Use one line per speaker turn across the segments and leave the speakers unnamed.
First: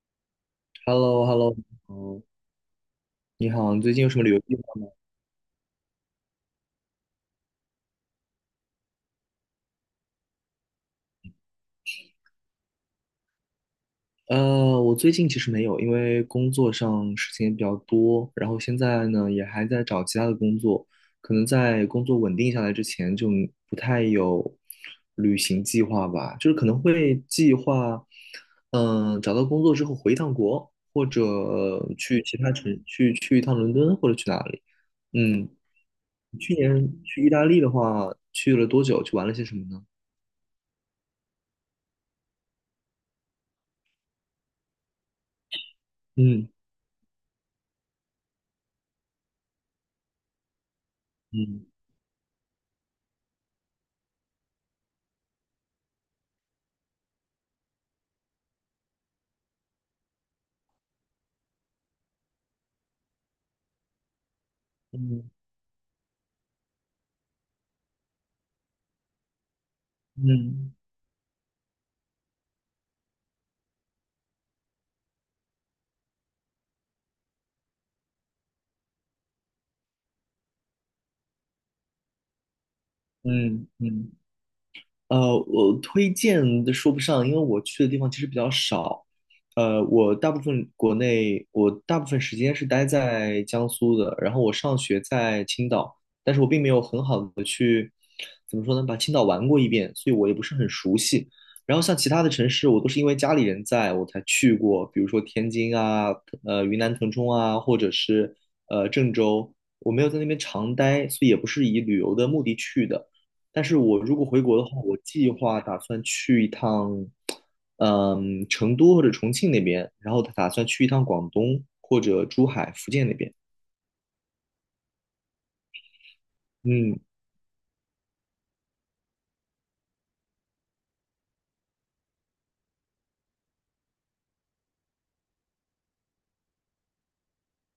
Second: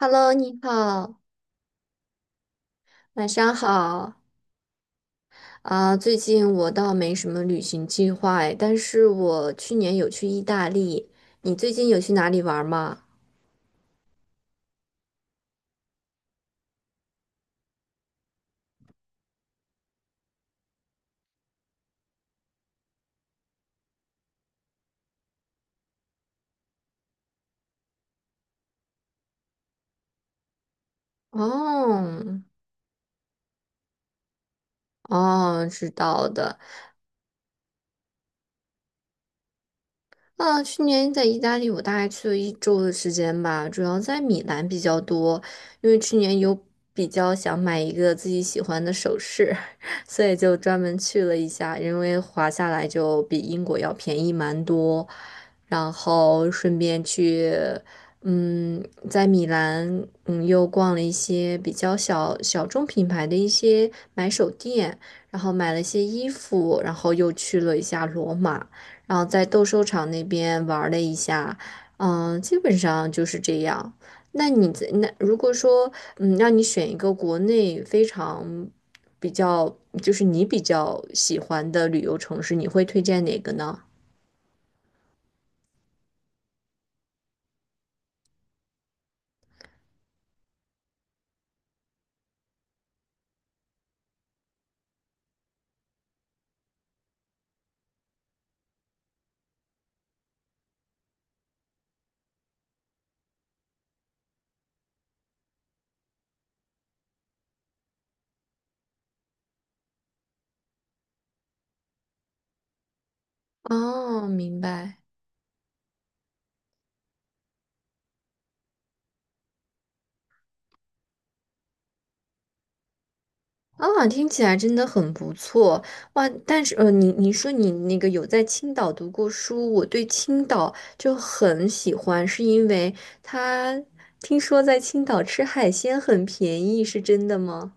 Hello，你
h e l l o
好，
h e l l o 嗯，
晚
你
上
好，你最近有
好。
什么旅游计划吗？
最近我倒没什么旅行计划哎，但是我去年有去意大利。你最近有去哪里玩吗？
我最近其实没有，因为工作上事情也比较多，然后现在呢也还在找其他的工作，可能在工作稳定下来之前就不太有旅行计划吧，就是可能会计划，找到工作之后回一趟国，或者去其
哦，
他城，去一趟伦敦或者去哪里。嗯，
哦，知道
去
的。
年去意大利的话，去了多久？去玩了些什么呢？
去年在意大利，我大概去了一周的时间吧，主要在米兰比较多，因为去年
嗯
有比较想买一个自己喜欢的首饰，所以就专门去了一
嗯。
下，因为划下来就比英国要便宜蛮多，然后顺便去，嗯，在米兰，又逛了一些比较小众品牌的一些买手店，
嗯
然后买了一些衣服，然后又去了一下罗马。然后在斗兽场那边
嗯
玩了一下，嗯，基本上就是这样。那你在那如果说，嗯，让你选一个国内非常，就是你比较喜欢的旅游城市，你会推荐哪个
嗯
呢？
嗯，我推荐的说不上，因为我去的地方其实比较少。我大部分国内，我大部分时间是待在江苏的，然后我上学在青岛，但是我并没有很好的去，怎么说呢，把青岛玩过一遍，所以我也不是很熟悉。然后像其他的城市，我都是因为家里人在我才去过，比如说天津啊，云南腾冲啊，或者是郑州，我没有在那边常待，所以也不是以旅游的目的去的。但是我如果
哦，
回国
明
的话，我
白。
计划打算去一趟，成都或者重庆那边，然后打算去一趟广东或者珠海、福建那边。
听起来真的很不错哇！但是，
嗯，
你说你那个有在青岛读过书，我对青岛就很喜欢，是因为他听说在青岛吃海鲜很便宜，是真的吗？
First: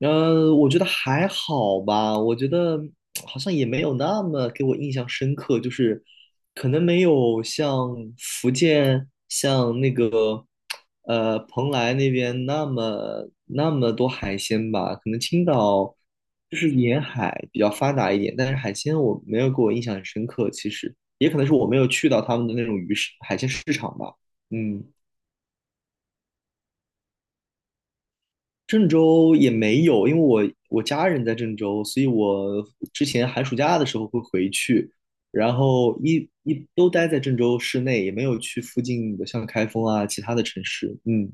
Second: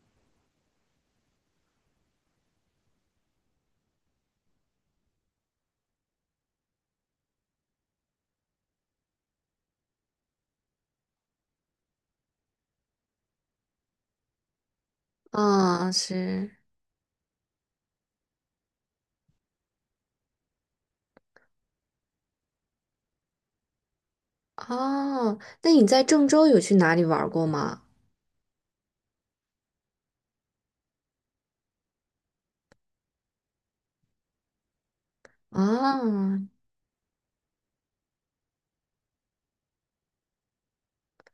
我觉得还好吧，我觉得好像也没有那么给我印象深刻，就是可能没有像福建、像那个蓬莱那边那么多海鲜吧，可能青
啊，
岛就
是
是沿海比较发达一点，但是海鲜我没有给我印象很深刻，其实也可能是我没有去到他们的那种鱼市海鲜市场吧，嗯。
哦。那你在郑州有去哪里玩过吗？
郑州也没有，因为我家人在郑州，所以我之前寒暑假的时候会回去，然后
啊，
一都待在郑州市内，也没有去附近的像开封啊其他的城市。嗯，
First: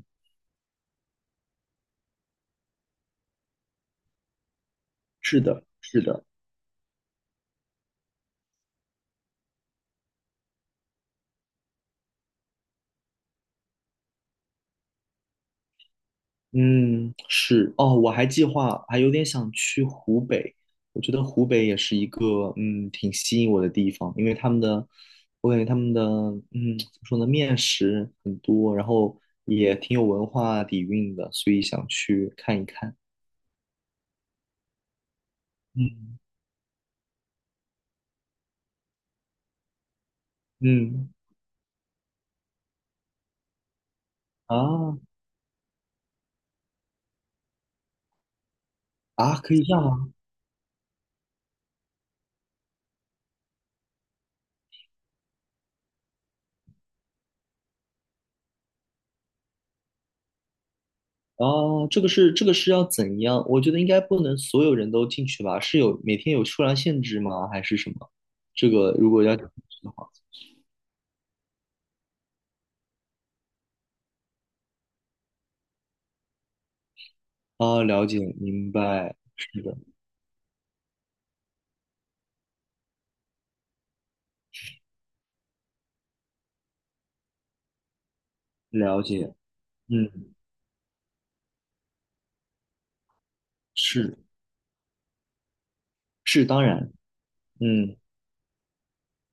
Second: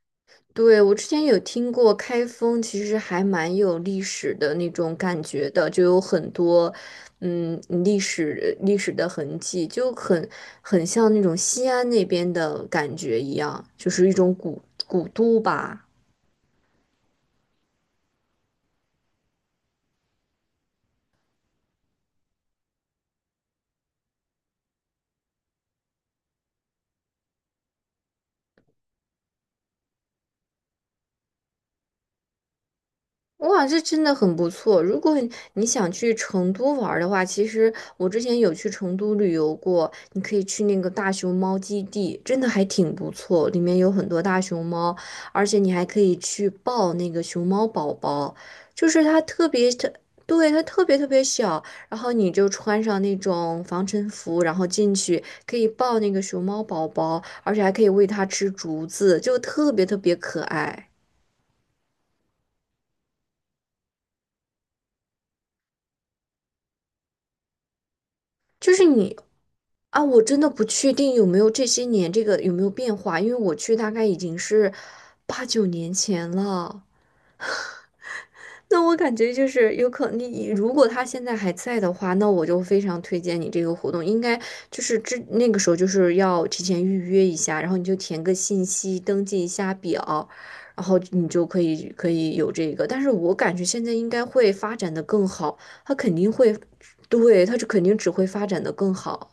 对，我之前有听过开封，其实还蛮有历史的那种感
是
觉
的，
的，就有
是的。
很多，嗯，历史的痕迹，很像那种西安那边的感觉一样，就是一种古都吧。
嗯，是哦，我还计划还有点想去湖北，我觉得湖北也是一个挺吸引我的地方，因为他们的我感觉他们的怎么说呢，面食很多，然后也挺有文化底蕴的，所以想去看一看。
哇，这真的很不错。如果你想去
嗯
成都玩儿的话，其实我之前有去成都旅游过，你可以去那个
嗯
大熊猫基地，真的还挺不错，里面有很多大熊猫，
啊
而且你还可以去抱那个熊猫宝宝，就是它
啊，
特
可以
别
这样
特，
吗？
对，它特别特别小，然后你就穿上那种防尘服，然后进去可以抱那个熊猫宝宝，而且还可以喂它吃竹子，就特别特别可爱。
哦，这个是要怎样？我觉得应该不能所有人都进去吧？是有每天有数量限制吗？还是什么？这
就是
个如
你
果要进去的话。
我真的不确定有没有这些年这个有没有变化，因为我去大概已经是八九年前了。
啊，了解，明
那我感
白，
觉就
是
是
的，
有可你如果他现在还在的话，那我就非常推荐你这个活动，应该就是那个时候就是要提前预约一下，然后你就填个信息，
了
登
解，
记一下表，
嗯，
然后你就可以有这个。但是我感觉现在应
是
该会发展的更好，他肯定
是，
会，
当然，
对，他就肯定
嗯。
只会发展的更好。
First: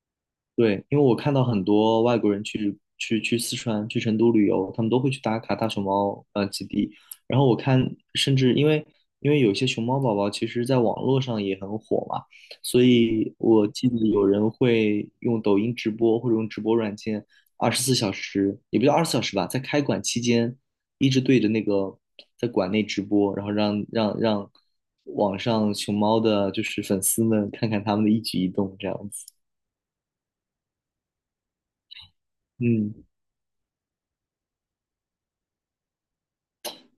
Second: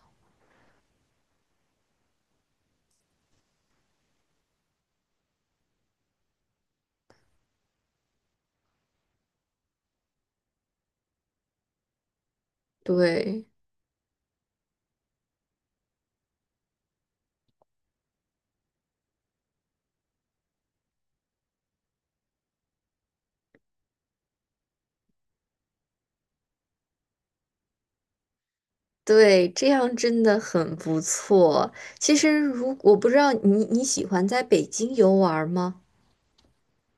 对，因为我看到很多外国人去四川、去成都旅游，他们都会去打卡大熊猫基地。然后我看，甚至因为有些熊猫宝宝其实在网络上也很火嘛，所以
对
我记得有人会用抖音直播或者用直播软件，二十四小时也不叫二十四小时吧，在开馆期间一直对着那个在馆内直播，然后让网上熊猫的就是粉丝们看看他们的一举一动这样子。
对，这样真的很不错。其实如，我
嗯。
不知道你喜欢在北京游玩吗？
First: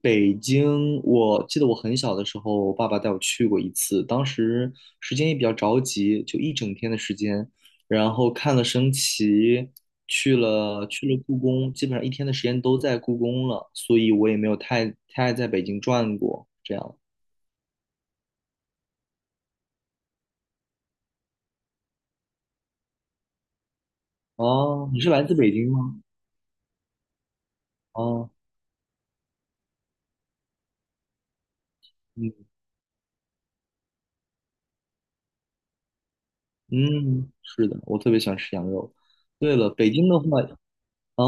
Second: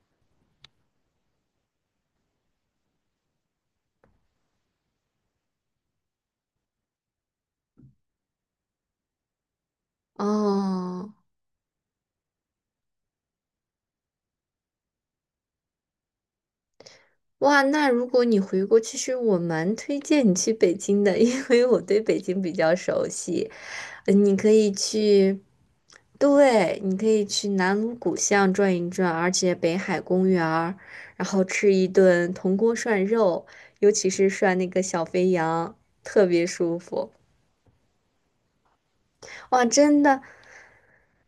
北京，我记得我很小的时候，我爸爸带我去过一次，当时时间也比较着急，就一整天的时间，然后看了升旗，去了去
哦，
了故宫，基本上一天的时间都在故宫了，所以我也没有太在北京转过，这样。
哇，那如果你回国，其实我蛮推荐你去北京的，因为我对北京比较熟悉。你可以
哦，你是来自
去，
北京吗？
对，你可以去南锣鼓
哦，
巷转一转，而且北海公园儿然后吃一顿
嗯
铜锅涮肉，尤其是涮那个小肥羊，特别舒服。
嗯，是的，我特别喜欢吃羊肉。对
哇，
了，北
真
京的
的，
话，嗯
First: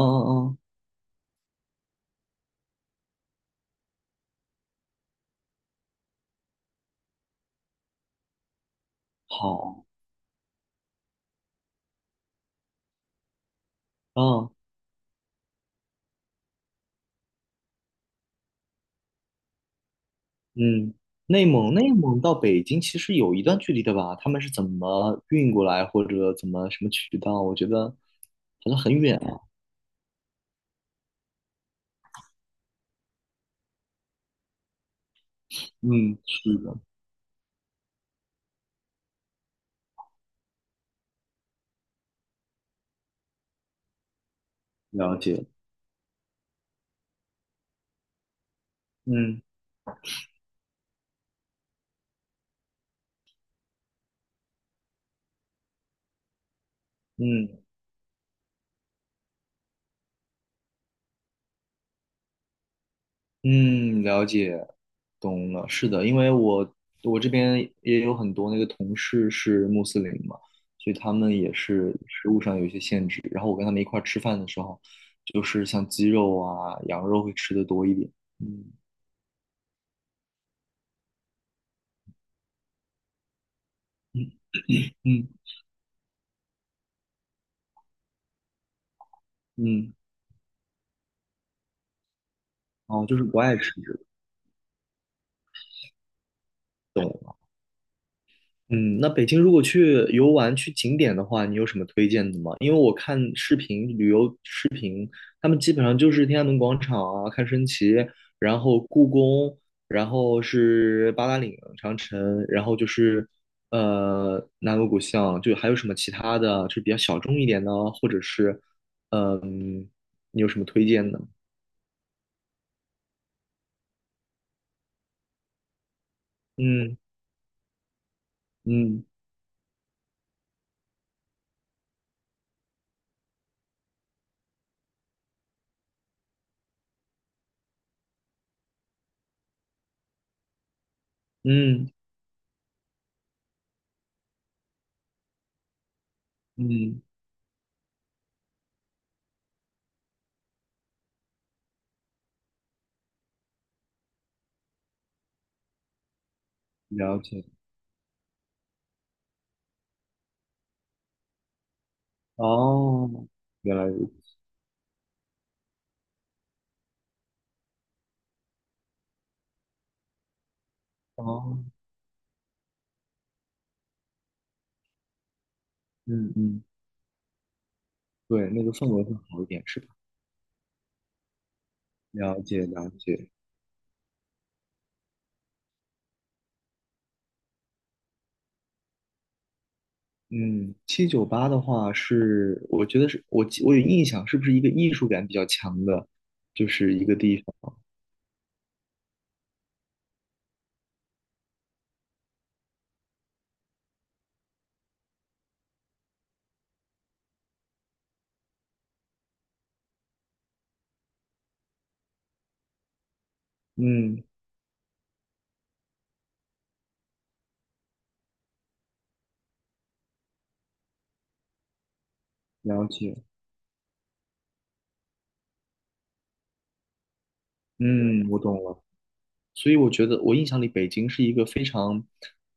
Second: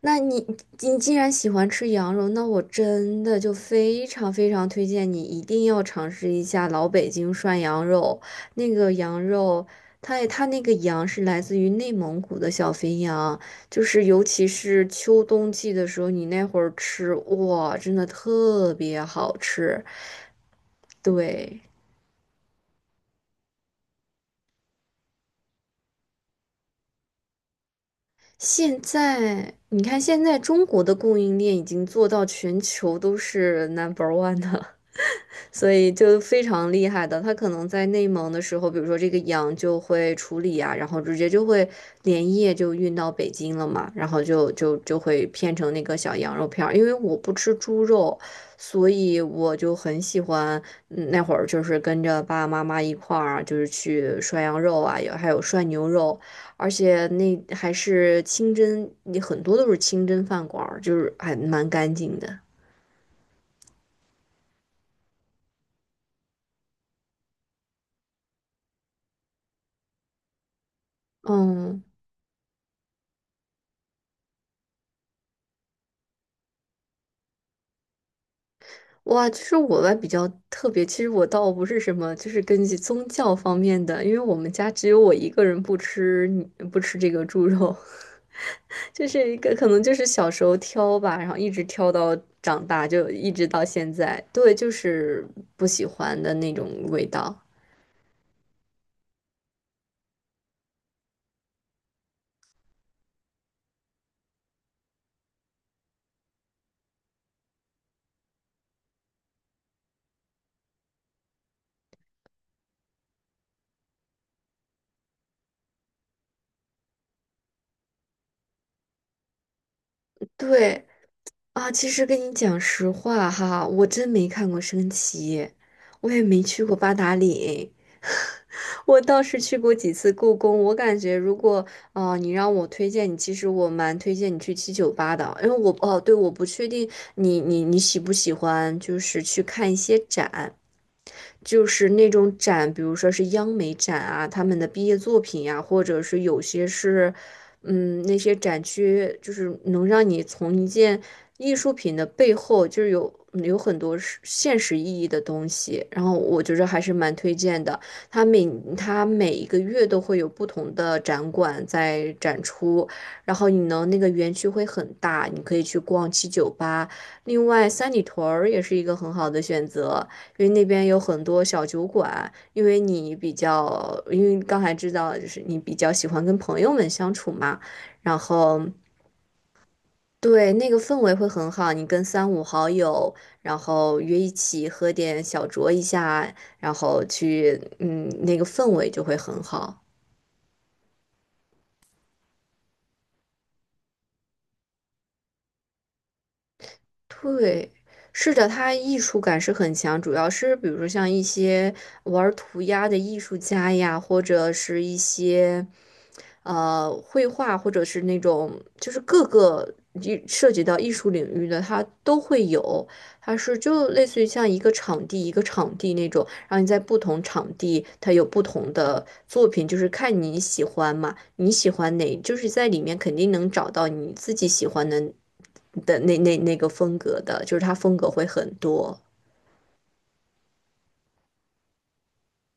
那你
嗯，
你既然喜欢吃羊肉，那我真的就非常非常推荐你一定要尝试一下老北京涮羊肉。那个羊肉，
好，
它那个羊是来自于内蒙古的小肥羊，就是尤其
嗯。
是秋冬季的时候，你那会儿吃，哇，真的特别好吃。
嗯，内
对，
蒙内蒙到北京其实有一段距离的吧？他们是怎么运过来，或者怎么什么渠道？我觉得好像
现
很远啊。
在你看，现在中国的供应链已经做到全球都是 number one 的。所以
嗯，
就非
是
常
的，
厉害的，他可能在内蒙的时候，比如说这个羊就会处理啊，然后直接就会连夜就运到北京了嘛，然后就
了
会
解。
片成那个小羊肉片儿。因为我不吃猪肉，所以
嗯
我就很喜欢，嗯那会儿就是跟着爸爸妈妈一块儿，就是去涮羊肉啊，有还有涮牛肉，而且那
嗯
还是清真，你很多都是清真饭馆儿，就是还蛮干净的。
嗯，了解，懂了。是的，因为我这边也有很多那个同事是穆斯林嘛，所以他们也
嗯。
是食物上有一些限制。然后我跟他们一块儿吃饭的时候，就是像鸡肉啊、羊肉会吃的多一点。嗯
哇，其实我吧比较特别，其实我倒不是什么，就是根据宗教方面的，因为
嗯
我们家只有我
嗯。
一个人不吃这个猪肉，就是一个可能
嗯
就是小时候挑吧，然后一直挑到长大，
哦，
就
就是
一
不
直
爱
到
吃
现
这个，
在，对，就是不喜欢的那种
懂
味道。
了。嗯，那北京如果去游玩、去景点的话，你有什么推荐的吗？因为我看视频旅游，他们基本上就是天安门广场啊，看升旗，然后故宫，然后是八达岭长城，然后就是南锣鼓巷，就还有什么其他的啊，就是比较小众一点的啊，或者是嗯，你有什么推
对，
荐的？
其实跟你讲实话哈，我真没看过升旗，我也没去过八
嗯
达岭，我
嗯
倒是去过几次故宫。我感觉如果你让我推荐你，其实我蛮推荐你去七九八的，因为我哦，对，我不确定你喜不喜欢，就是去看一些展。就
嗯
是那种展，比如说是央美展啊，他们的毕业作品呀、或者是有些
嗯，
是，嗯，那些展区，就是能让你从一件艺术品的背后就是有有很多是现实意义的东西，然后我觉着还是蛮
了
推
解。
荐的。它每它每一个月都会有不同的展馆在展出，
哦，
然后你
原来
能那
如
个
此。
园区会很大，你可以去逛七九八。另外，三里屯儿也是一个很好的选择，因为那边有很多
哦，
小酒馆。因为你比较，因为刚才知道就是你比较喜欢
嗯
跟朋
嗯，
友们相处嘛，然
对，
后。
那个氛围会好一点，是吧？
对，那个氛围会很好，你跟三
了
五
解
好
了
友，
解，
然后约一起喝点小酌一下，然后去，嗯，那个氛围就会很好。
嗯，798的话是，我觉得是我有印象，是不是一个艺术感比较强的，就是一个地
对，
方？
是的，它艺术感是很强，主要是比如说像一些玩儿涂鸦的艺术家呀，或者是一些。绘画或者是那种就是各个涉及到艺术领域的，它都会有。它是就类似
嗯，
于像一个场地一个场地那种，然后你在不同场地它有不同的作品，就是看你喜欢嘛，你喜欢哪，就是在里
了
面肯
解，
定能找到你自己喜欢的那个风格的，就是它风格会
嗯，我
很
懂了。
多。
所以我觉得我印象里北京是一个非常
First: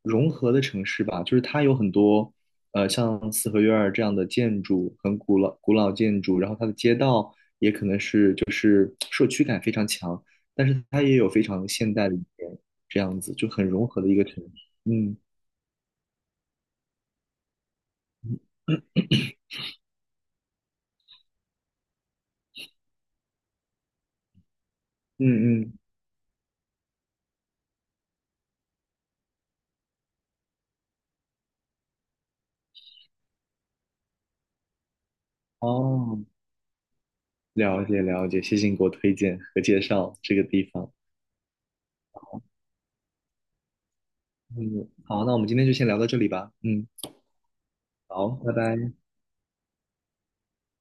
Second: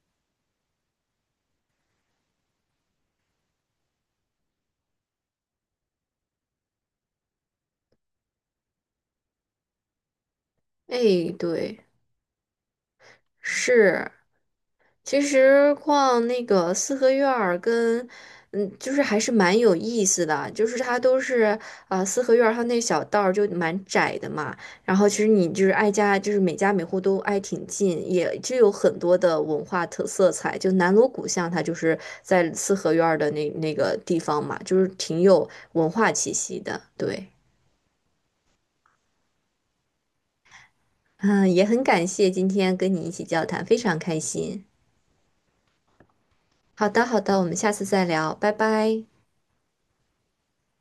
融合的城市吧，就是它有很多像四合院儿这样的建筑，很古老古老建筑，然后它的街道也可能是就是社区感非常强，但是它也有
哎，
非常
对，
现代的一面，这样子就很融合的
是。
一个城市。嗯
其实逛那个四合院儿跟，嗯，就是还是蛮有意思的，就是它都是四合院儿它那小道儿就蛮窄的嘛，然后其实你
嗯
就是
嗯，
挨家，就是每家每户都挨挺近，也就有很多的文化特色彩。就南锣鼓巷它就是在四合院儿的那个地方嘛，就是挺有文化
哦，
气息的。对，
了解了解，谢谢你给我推荐和介绍这个地方。
嗯，也很感谢今天跟你一起交谈，非常开心。
嗯，好，那我们今天就先聊到这里吧。嗯，
好的，好的，我们下次再
好，
聊，拜
拜拜。
拜。